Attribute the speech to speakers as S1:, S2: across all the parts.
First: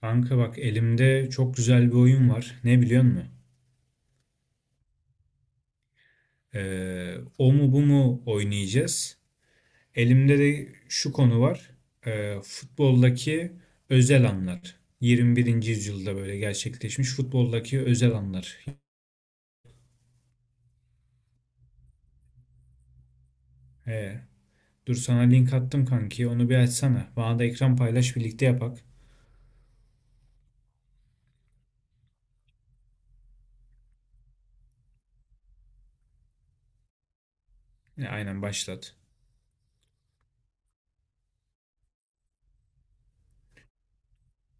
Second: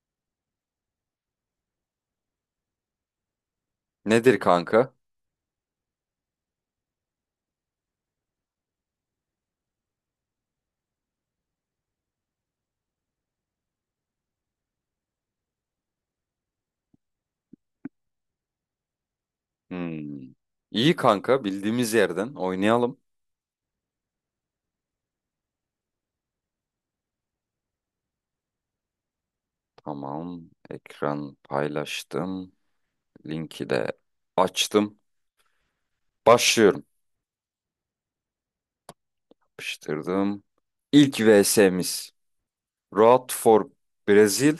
S1: Kanka bak elimde çok güzel bir oyun var. Ne biliyor musun?
S2: Nedir kanka?
S1: O mu bu mu oynayacağız. Elimde de şu konu var. Futboldaki özel anlar. 21. yüzyılda böyle gerçekleşmiş futboldaki özel anlar.
S2: Hmm. İyi kanka bildiğimiz yerden oynayalım.
S1: Ee, Dur sana link attım kanki. Onu bir açsana. Bana da ekran paylaş birlikte yapak.
S2: Tamam. Ekran paylaştım. Linki de açtım. Başlıyorum.
S1: Aynen başlat.
S2: Yapıştırdım. İlk VS'miz. Road for Brazil.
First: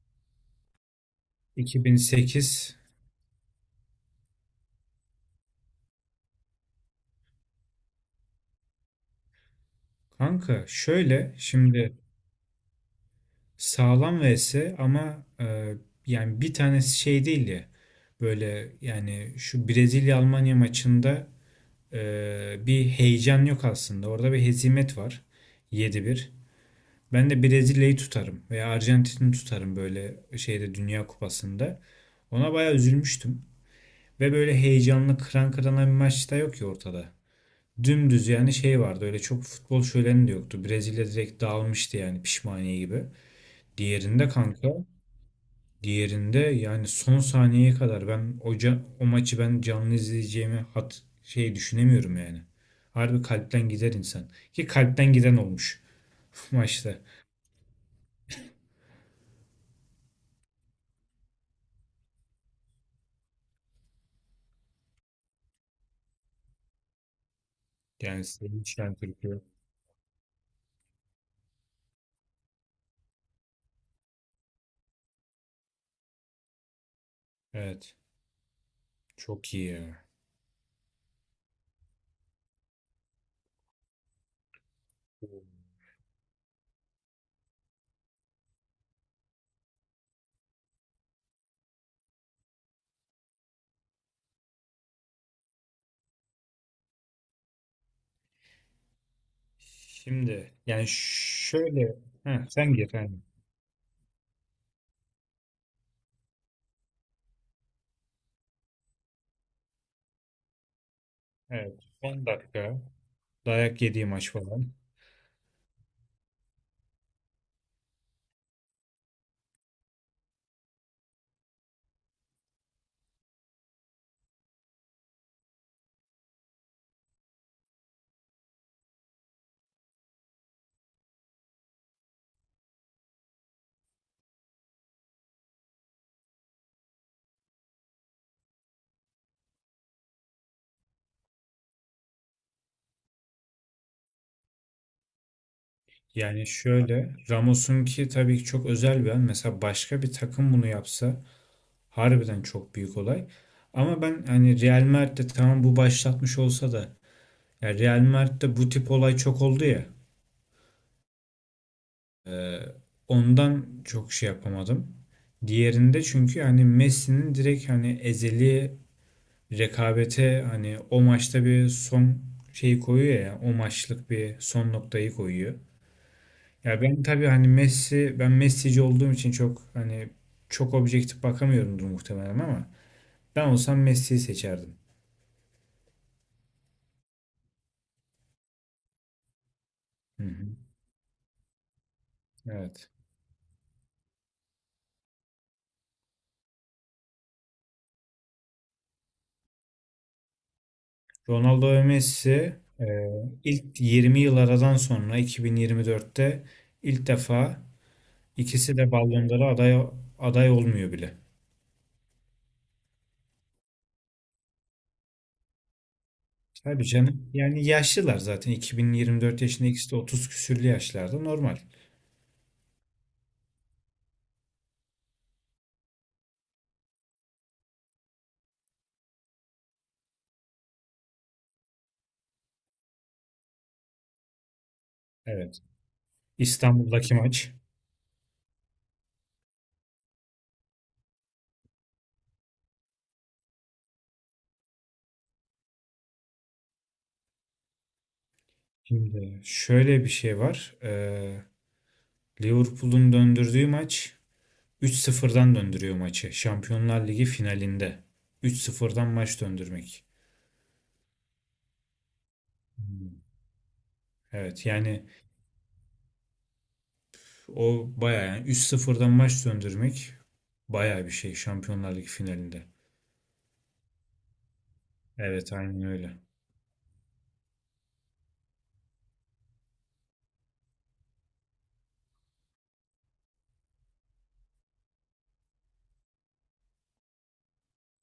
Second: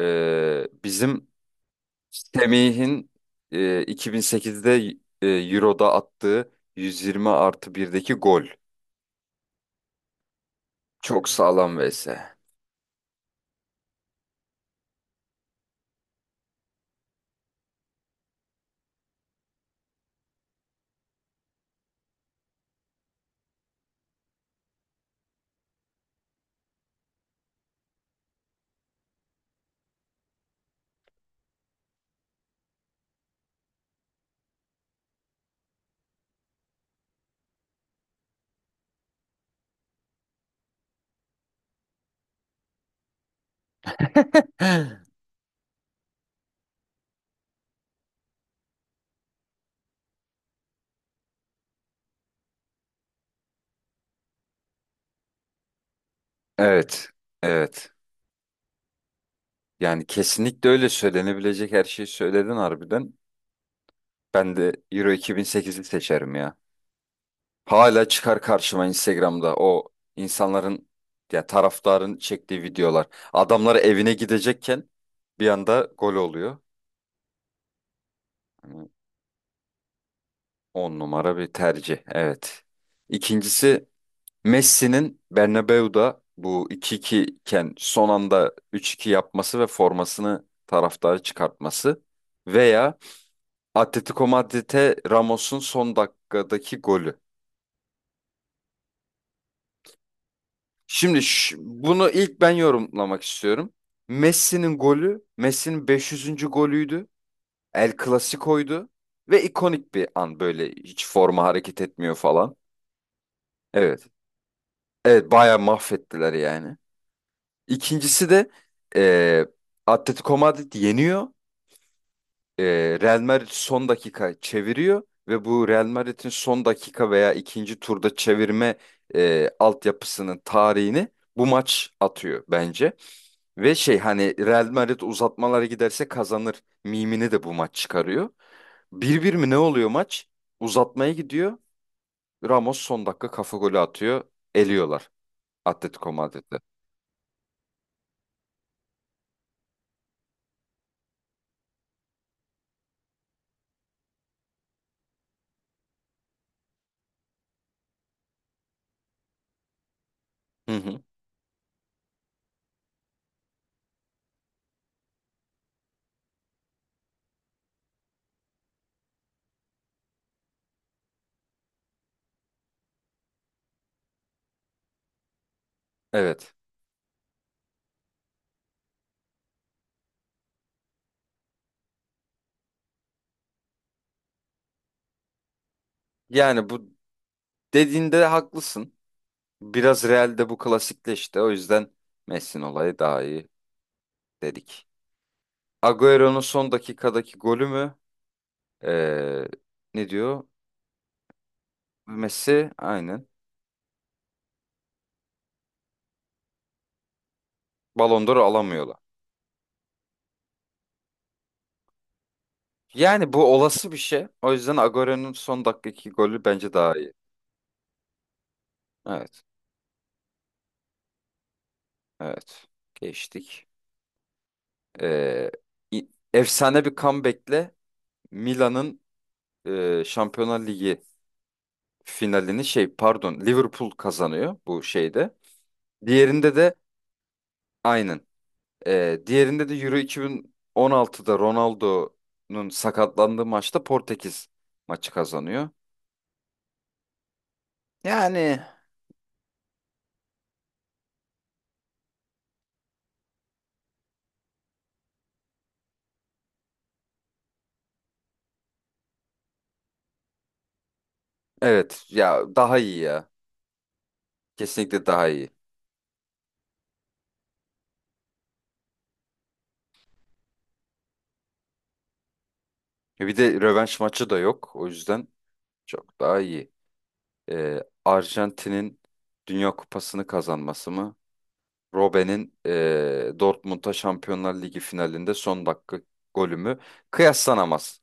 S2: Bizim
S1: 2008.
S2: Semih'in 2008'de Euro'da attığı 120 artı birdeki gol.
S1: Kanka
S2: Çok
S1: şöyle
S2: sağlam
S1: şimdi.
S2: VS.
S1: Sağlam vs ama yani bir tanesi şey değil ya böyle yani şu Brezilya Almanya maçında bir heyecan yok aslında. Orada bir hezimet var. 7-1. Ben de Brezilya'yı tutarım veya Arjantin'i tutarım böyle şeyde Dünya Kupası'nda. Ona bayağı üzülmüştüm. Ve böyle heyecanlı kıran kırana bir maç da yok ya ortada. Dümdüz yani şey vardı, öyle çok futbol şöleni de yoktu. Brezilya direkt dağılmıştı yani pişmaniye gibi. Diğerinde kanka. Diğerinde yani son saniyeye kadar o maçı ben canlı izleyeceğimi hat şey düşünemiyorum yani. Harbi kalpten gider insan. Ki kalpten giden olmuş maçta.
S2: Evet. Evet. Yani kesinlikle öyle söylenebilecek her şeyi söyledin harbiden. Ben de Euro 2008'i seçerim ya. Hala
S1: Yani
S2: çıkar
S1: Sevinç
S2: karşıma
S1: Şentürk'ü.
S2: Instagram'da o insanların ya taraftarın çektiği videolar. Adamlar evine gidecekken bir anda gol oluyor.
S1: Evet.
S2: Hani
S1: Çok iyi ya.
S2: on numara bir tercih. Evet. İkincisi Messi'nin Bernabeu'da bu 2-2 iken son anda 3-2 yapması ve formasını taraftara çıkartması veya Atletico Madrid'e Ramos'un son dakikadaki golü.
S1: Şimdi yani
S2: Şimdi
S1: şöyle,
S2: bunu ilk
S1: heh,
S2: ben
S1: sen gir. Yani.
S2: yorumlamak istiyorum. Messi'nin golü, Messi'nin 500. golüydü. El Clasico'ydu ve ikonik bir an böyle hiç forma
S1: Evet.
S2: hareket etmiyor
S1: Son
S2: falan.
S1: dakika. Dayak yediği
S2: Evet.
S1: maç falan.
S2: Evet bayağı mahvettiler yani. İkincisi de eee Atletico Madrid yeniyor e, Real Madrid son dakika çeviriyor ve bu Real Madrid'in son dakika veya ikinci turda çevirme altyapısının tarihini bu maç atıyor bence. Ve şey hani Real Madrid uzatmalara giderse kazanır mimini de bu maç çıkarıyor. 1-1 mi ne oluyor maç? Uzatmaya gidiyor. Ramos son dakika kafa golü atıyor. Eliyorlar Atletico
S1: Yani
S2: Madrid'i.
S1: şöyle Ramos'un ki tabii ki çok özel bir an. Mesela başka bir takım bunu yapsa harbiden çok büyük olay. Ama ben hani Real Madrid'de tamam bu başlatmış olsa da ya Real Madrid'de bu tip olay çok oldu ya.
S2: Hı hı.
S1: e, Ondan çok şey yapamadım. Diğerinde çünkü hani Messi'nin direkt hani ezeli rekabete hani o maçta bir son şeyi koyuyor ya, o maçlık bir son noktayı koyuyor.
S2: Evet.
S1: Ya ben tabii hani Messi, ben Messi'ci olduğum için çok hani çok objektif bakamıyorumdur muhtemelen ama ben olsam Messi'yi seçerdim.
S2: Yani bu dediğinde haklısın. Biraz
S1: Hı
S2: Real'de
S1: hı.
S2: bu klasikleşti. O yüzden Messi'nin
S1: Evet.
S2: olayı daha iyi dedik. Agüero'nun son dakikadaki golü mü? Ee, ne diyor?
S1: Ronaldo ve Messi
S2: Messi
S1: e,
S2: aynen.
S1: ilk 20 yıl aradan sonra 2024'te ilk defa
S2: Ballon d'Or
S1: ikisi de
S2: alamıyorlar.
S1: Ballon d'Or'a aday, aday olmuyor bile.
S2: Yani bu olası bir şey. O yüzden Agüero'nun son dakikadaki golü bence
S1: Tabii
S2: daha iyi.
S1: canım. Yani yaşlılar zaten. 2024
S2: Evet.
S1: yaşında ikisi de 30 küsürlü yaşlarda, normal.
S2: Evet. Geçtik. Ee, Efsane bir comeback'le Milan'ın Şampiyonlar Ligi finalini şey pardon Liverpool kazanıyor bu şeyde.
S1: Evet.
S2: Diğerinde de
S1: İstanbul'daki maç.
S2: aynen. Diğerinde de Euro 2016'da Ronaldo'nun sakatlandığı maçta Portekiz maçı kazanıyor. Yani
S1: Şimdi şöyle bir şey var. Liverpool'un döndürdüğü maç, 3-0'dan döndürüyor maçı. Şampiyonlar Ligi finalinde. 3-0'dan maç döndürmek.
S2: evet ya daha iyi
S1: Hmm.
S2: ya.
S1: Evet
S2: Kesinlikle
S1: yani.
S2: daha iyi.
S1: O bayağı yani 3 sıfırdan maç söndürmek bayağı bir şey Şampiyonlar Ligi finalinde.
S2: Bir de rövanş maçı da yok. O yüzden
S1: Evet aynen öyle.
S2: çok daha iyi. Arjantin'in Dünya Kupası'nı kazanması mı? Robben'in Dortmund'a Şampiyonlar Ligi finalinde son dakika golü mü? Kıyaslanamaz.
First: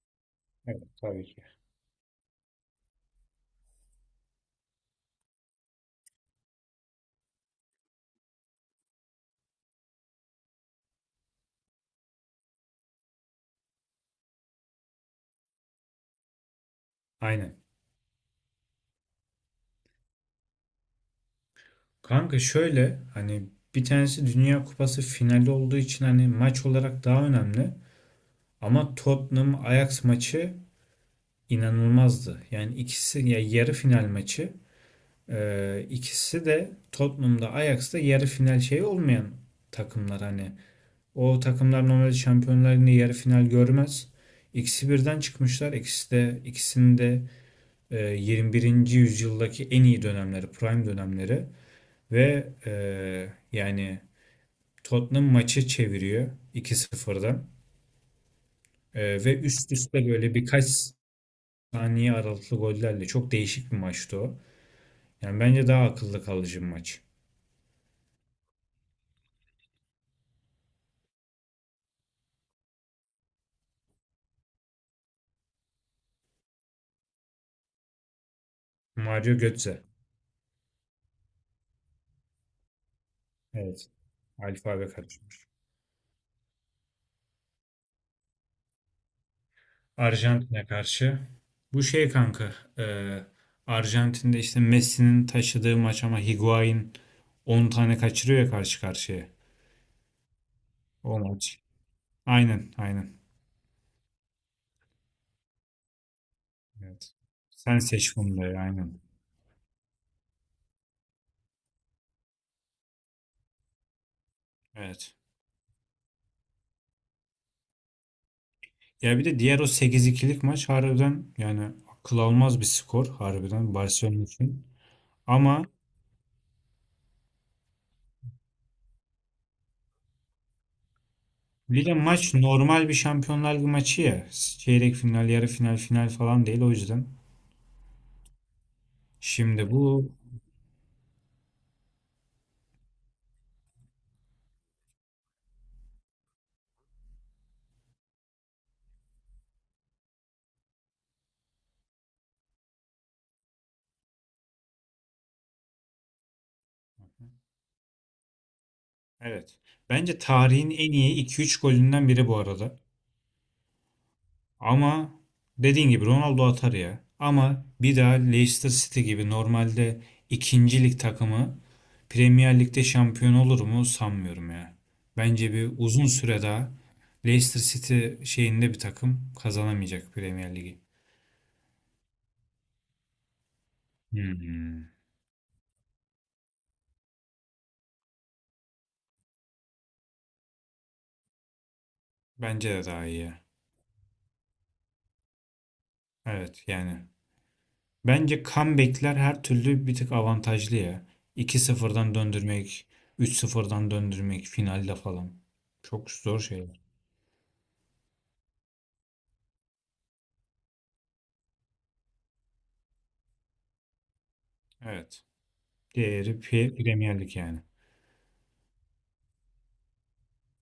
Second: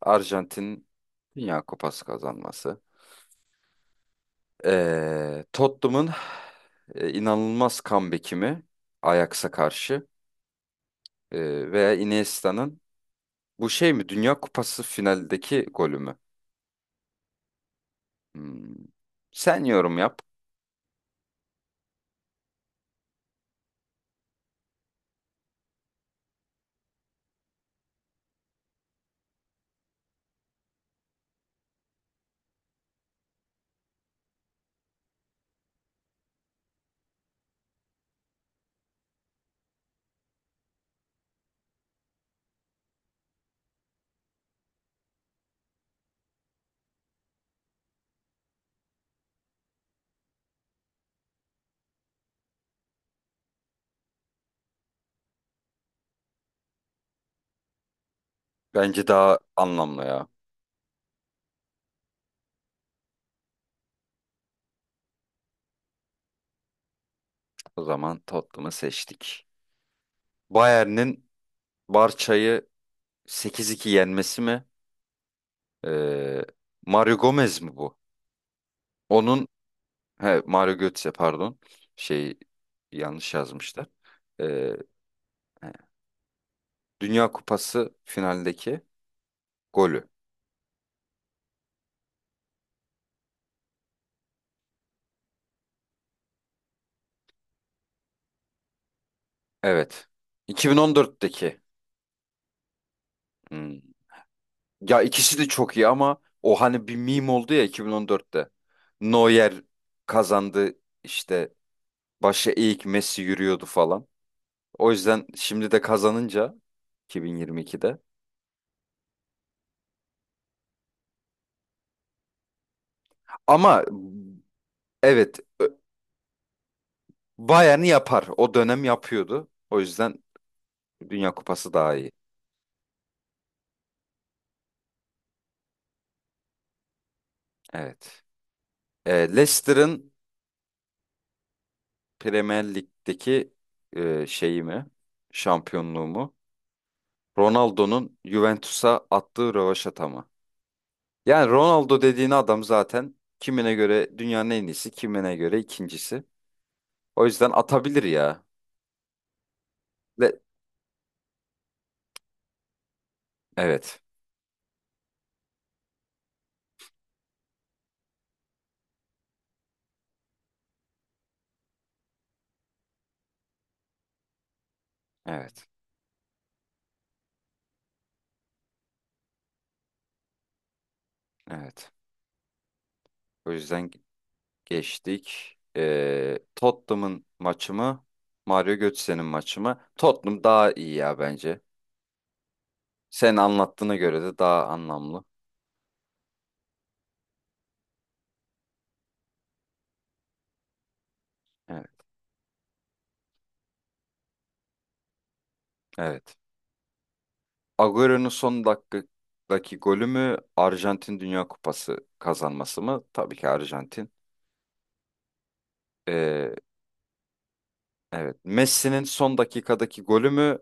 S1: Evet
S2: Arjantin'in
S1: tabii ki.
S2: Dünya Kupası kazanması. Tottenham'ın inanılmaz comeback'i mi Ajax'a karşı? Veya Iniesta'nın bu şey mi Dünya Kupası finaldeki golü mü?
S1: Aynen.
S2: Hmm. Sen yorum yap.
S1: Kanka şöyle hani bir tanesi Dünya Kupası finali olduğu için hani maç olarak daha önemli. Ama Tottenham Ajax maçı inanılmazdı. Yani ikisi ya yarı final maçı, ikisi de Tottenham'da Ajax'ta yarı final şeyi olmayan takımlar hani. O takımlar normalde Şampiyonlar Ligi'nde yarı final görmez. İkisi birden çıkmışlar. İkisi de, ikisinin de 21. yüzyıldaki en iyi dönemleri, prime dönemleri ve yani Tottenham maçı çeviriyor 2-0'dan.
S2: Bence daha
S1: Ve üst
S2: anlamlı
S1: üste
S2: ya.
S1: böyle birkaç saniye aralıklı gollerle çok değişik bir maçtı o. Yani bence daha akılda kalıcı bir maç.
S2: O zaman Tottenham'ı seçtik. Bayern'in Barça'yı 8-2 yenmesi mi? Ee, Mario Gomez mi bu?
S1: Mario
S2: Onun
S1: Götze.
S2: he, Mario Götze pardon. Şey yanlış yazmışlar.
S1: Evet.
S2: Ee,
S1: Alfabe karışmış.
S2: Dünya Kupası finaldeki golü.
S1: Arjantin'e karşı. Bu şey kanka. e, Arjantin'de işte Messi'nin taşıdığı maç ama Higuain 10 tane kaçırıyor ya karşı karşıya.
S2: Evet.
S1: O
S2: 2014'teki.
S1: maç. Aynen.
S2: Hmm. Ya ikisi de çok iyi ama o hani bir
S1: Evet.
S2: meme oldu ya
S1: Sen seç
S2: 2014'te.
S1: bunları aynen.
S2: Neuer kazandı işte başı eğik Messi yürüyordu falan. O
S1: Evet.
S2: yüzden şimdi de kazanınca 2022'de.
S1: Ya bir de diğer o sekiz ikilik maç harbiden yani akıl almaz bir skor harbiden
S2: Ama
S1: Barcelona için.
S2: evet
S1: Ama
S2: Bayern'i yapar. O dönem yapıyordu. O yüzden Dünya Kupası
S1: bir de
S2: daha iyi.
S1: maç normal bir Şampiyonlar Ligi maçı ya. Çeyrek final, yarı final, final falan değil o yüzden.
S2: Evet.
S1: Şimdi bu.
S2: Leicester'ın Premier Lig'deki şeyimi, şampiyonluğumu, Ronaldo'nun Juventus'a attığı rövaşata mı? Yani Ronaldo dediğin adam zaten kimine göre dünyanın en iyisi, kimine göre ikincisi. O yüzden atabilir ya.
S1: Evet. Bence
S2: Ve-
S1: tarihin en iyi iki üç golünden biri bu arada.
S2: evet,
S1: Ama dediğin gibi Ronaldo atar ya. Ama bir daha Leicester City gibi normalde ikinci lig takımı Premier Lig'de şampiyon olur mu sanmıyorum ya. Bence
S2: evet,
S1: bir uzun süre daha Leicester City şeyinde bir takım kazanamayacak Premier Ligi.
S2: evet. O yüzden
S1: Hmm.
S2: geçtik. Tottenham'ın maçı mı? Mario Götze'nin maçı mı? Tottenham daha iyi ya bence.
S1: Bence de daha iyi
S2: Sen
S1: ya.
S2: anlattığına göre de daha anlamlı.
S1: Evet yani. Bence comeback'ler her türlü bir tık avantajlı ya. İki
S2: Evet,
S1: sıfırdan döndürmek, üç sıfırdan döndürmek finalde falan. Çok
S2: evet.
S1: zor şeyler.
S2: Agüero'nun son dakikadaki golü mü Arjantin Dünya Kupası kazanması mı? Tabii ki Arjantin.
S1: Evet. Diğeri
S2: Ee,
S1: Premier Lig yani.
S2: evet. Messi'nin son dakikadaki golü mü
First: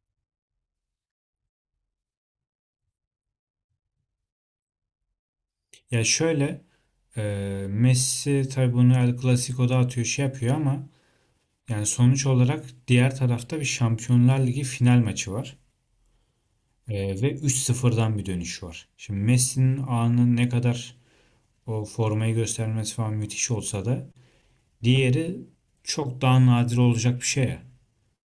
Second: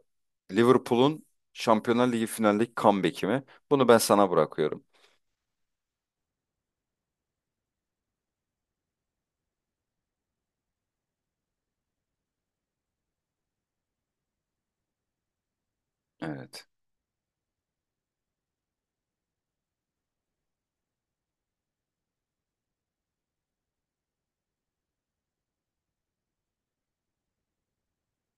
S2: Liverpool'un Şampiyonlar Ligi finaldeki comeback'i mi? Bunu ben sana bırakıyorum.
S1: Ya şöyle, e, Messi tabii bunu El Clasico'da atıyor şey yapıyor ama yani sonuç olarak diğer tarafta bir Şampiyonlar Ligi final maçı var.
S2: Evet.
S1: Ve üç sıfırdan bir dönüş var. Şimdi Messi'nin anı ne kadar o formayı göstermesi falan müthiş olsa da diğeri çok daha nadir olacak bir şey ya.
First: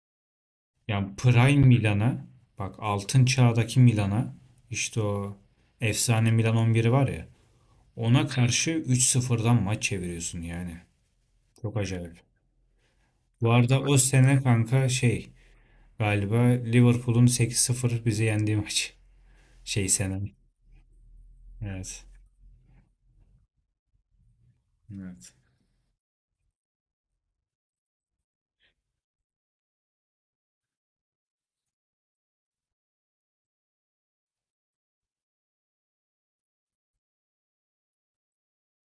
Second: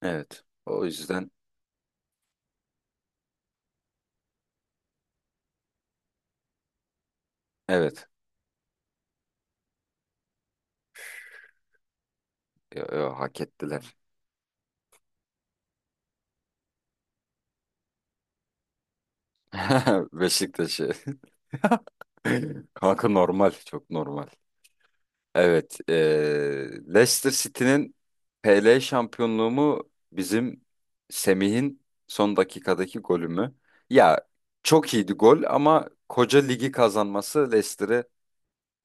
S2: Evet. O
S1: Yani
S2: yüzden
S1: Prime Milan'a bak, altın çağdaki Milan'a, işte o efsane Milan 11'i var ya,
S2: evet.
S1: ona karşı 3-0'dan maç çeviriyorsun yani. Çok acayip.
S2: Yo, yo, hak
S1: Bu arada
S2: ettiler.
S1: o sene kanka şey, galiba Liverpool'un 8-0 bizi yendiği maç. Şey sene.
S2: Beşiktaş'ı.
S1: Evet.
S2: Kanka normal. Çok normal.
S1: Evet.
S2: Evet, Leicester City'nin PL şampiyonluğu mu bizim Semih'in son dakikadaki golü mü? Ya çok iyiydi gol ama koca ligi kazanması Leicester'ı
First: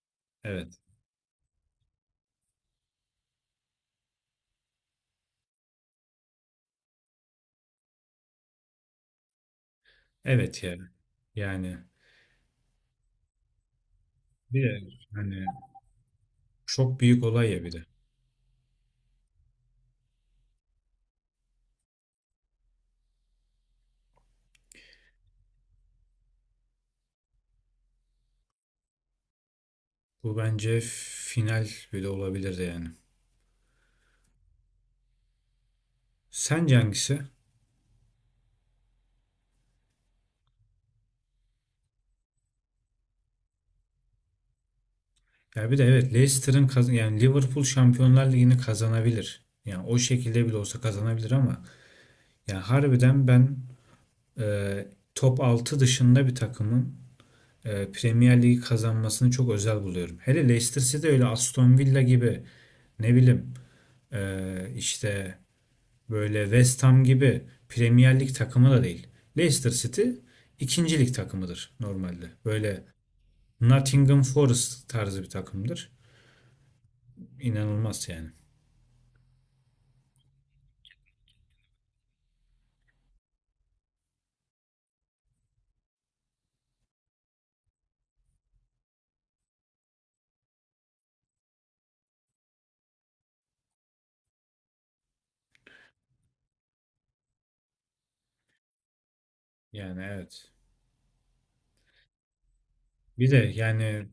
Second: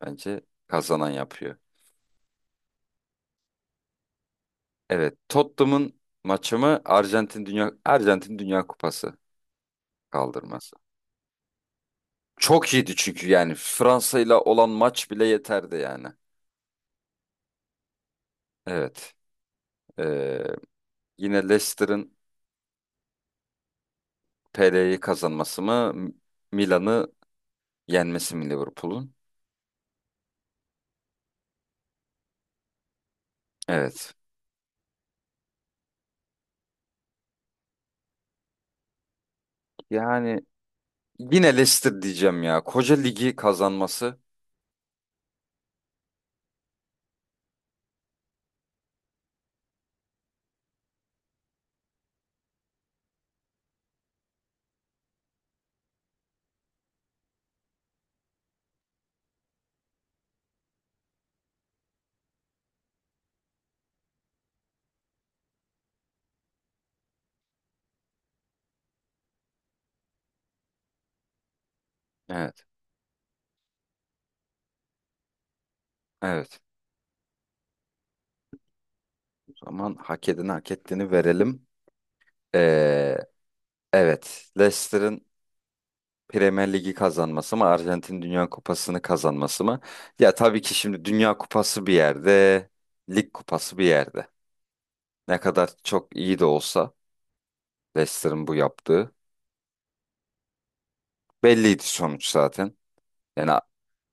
S2: bence
S1: Evet.
S2: kazanan yapıyor. Evet, Tottenham'ın maçı mı Arjantin Dünya Kupası
S1: Evet
S2: kaldırması?
S1: yani. Yani
S2: Çok iyiydi çünkü yani Fransa ile
S1: bir
S2: olan
S1: de
S2: maç bile
S1: hani
S2: yeterdi yani.
S1: çok büyük olay ya bir de.
S2: Evet, eee, yine Leicester'ın PL'yi kazanması mı? Milan'ı yenmesi mi Liverpool'un?
S1: Bu bence final bile olabilirdi yani.
S2: Evet.
S1: Sence hangisi?
S2: Yani yine Leicester diyeceğim ya. Koca ligi kazanması.
S1: Ya bir de evet Leicester'ın kazan, yani Liverpool Şampiyonlar Ligi'ni kazanabilir. Yani o şekilde bile olsa kazanabilir ama yani harbiden ben e, top 6 dışında bir takımın Premier Ligi kazanmasını çok özel buluyorum. Hele Leicester City öyle Aston Villa gibi ne bileyim işte böyle West Ham gibi Premier Lig takımı da değil. Leicester City ikinci lig takımıdır normalde.
S2: Evet.
S1: Böyle Nottingham Forest tarzı bir takımdır.
S2: Evet.
S1: İnanılmaz yani.
S2: O zaman hak edeni hak ettiğini verelim. Ee, evet. Leicester'ın Premier Ligi kazanması mı? Arjantin Dünya Kupası'nı kazanması mı? Ya tabii ki şimdi Dünya Kupası bir yerde, Lig Kupası bir yerde. Ne kadar çok iyi de olsa Leicester'ın bu yaptığı
S1: Yani evet.
S2: belliydi sonuç zaten.
S1: Bir de
S2: Yani
S1: yani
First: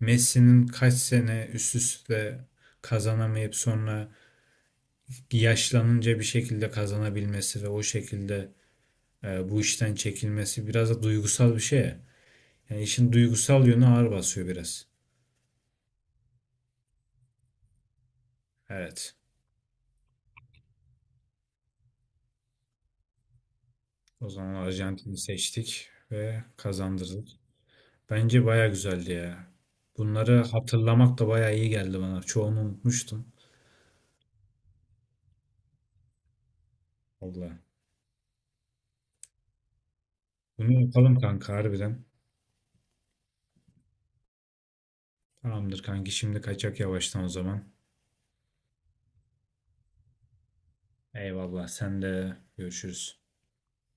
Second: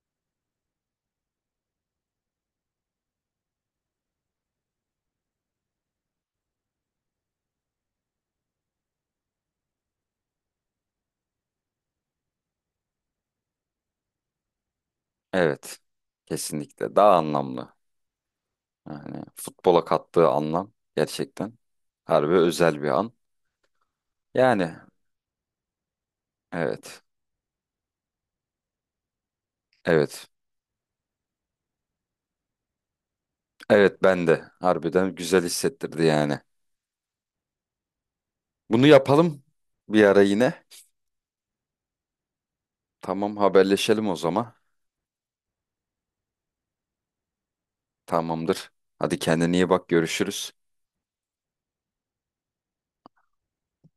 S1: Messi'nin kaç sene üst üste kazanamayıp sonra yaşlanınca bir şekilde kazanabilmesi ve o şekilde bu işten çekilmesi biraz da duygusal bir şey ya. Yani işin duygusal yönü ağır basıyor biraz.
S2: evet. Kesinlikle daha anlamlı.
S1: Evet.
S2: Yani futbola kattığı anlam gerçekten harbi özel bir an.
S1: O zaman
S2: Yani
S1: Arjantin'i seçtik ve
S2: evet.
S1: kazandırdık. Bence baya güzeldi ya.
S2: Evet.
S1: Bunları hatırlamak da baya iyi geldi bana. Çoğunu unutmuştum.
S2: Evet ben de harbiden güzel hissettirdi yani.
S1: Allah.
S2: Bunu yapalım bir ara yine.
S1: Bunu yapalım kanka harbiden.
S2: Tamam haberleşelim o zaman.
S1: Tamamdır kanki, şimdi kaçak yavaştan o zaman.
S2: Tamamdır. Hadi kendine iyi bak görüşürüz.
S1: Eyvallah, sen de görüşürüz.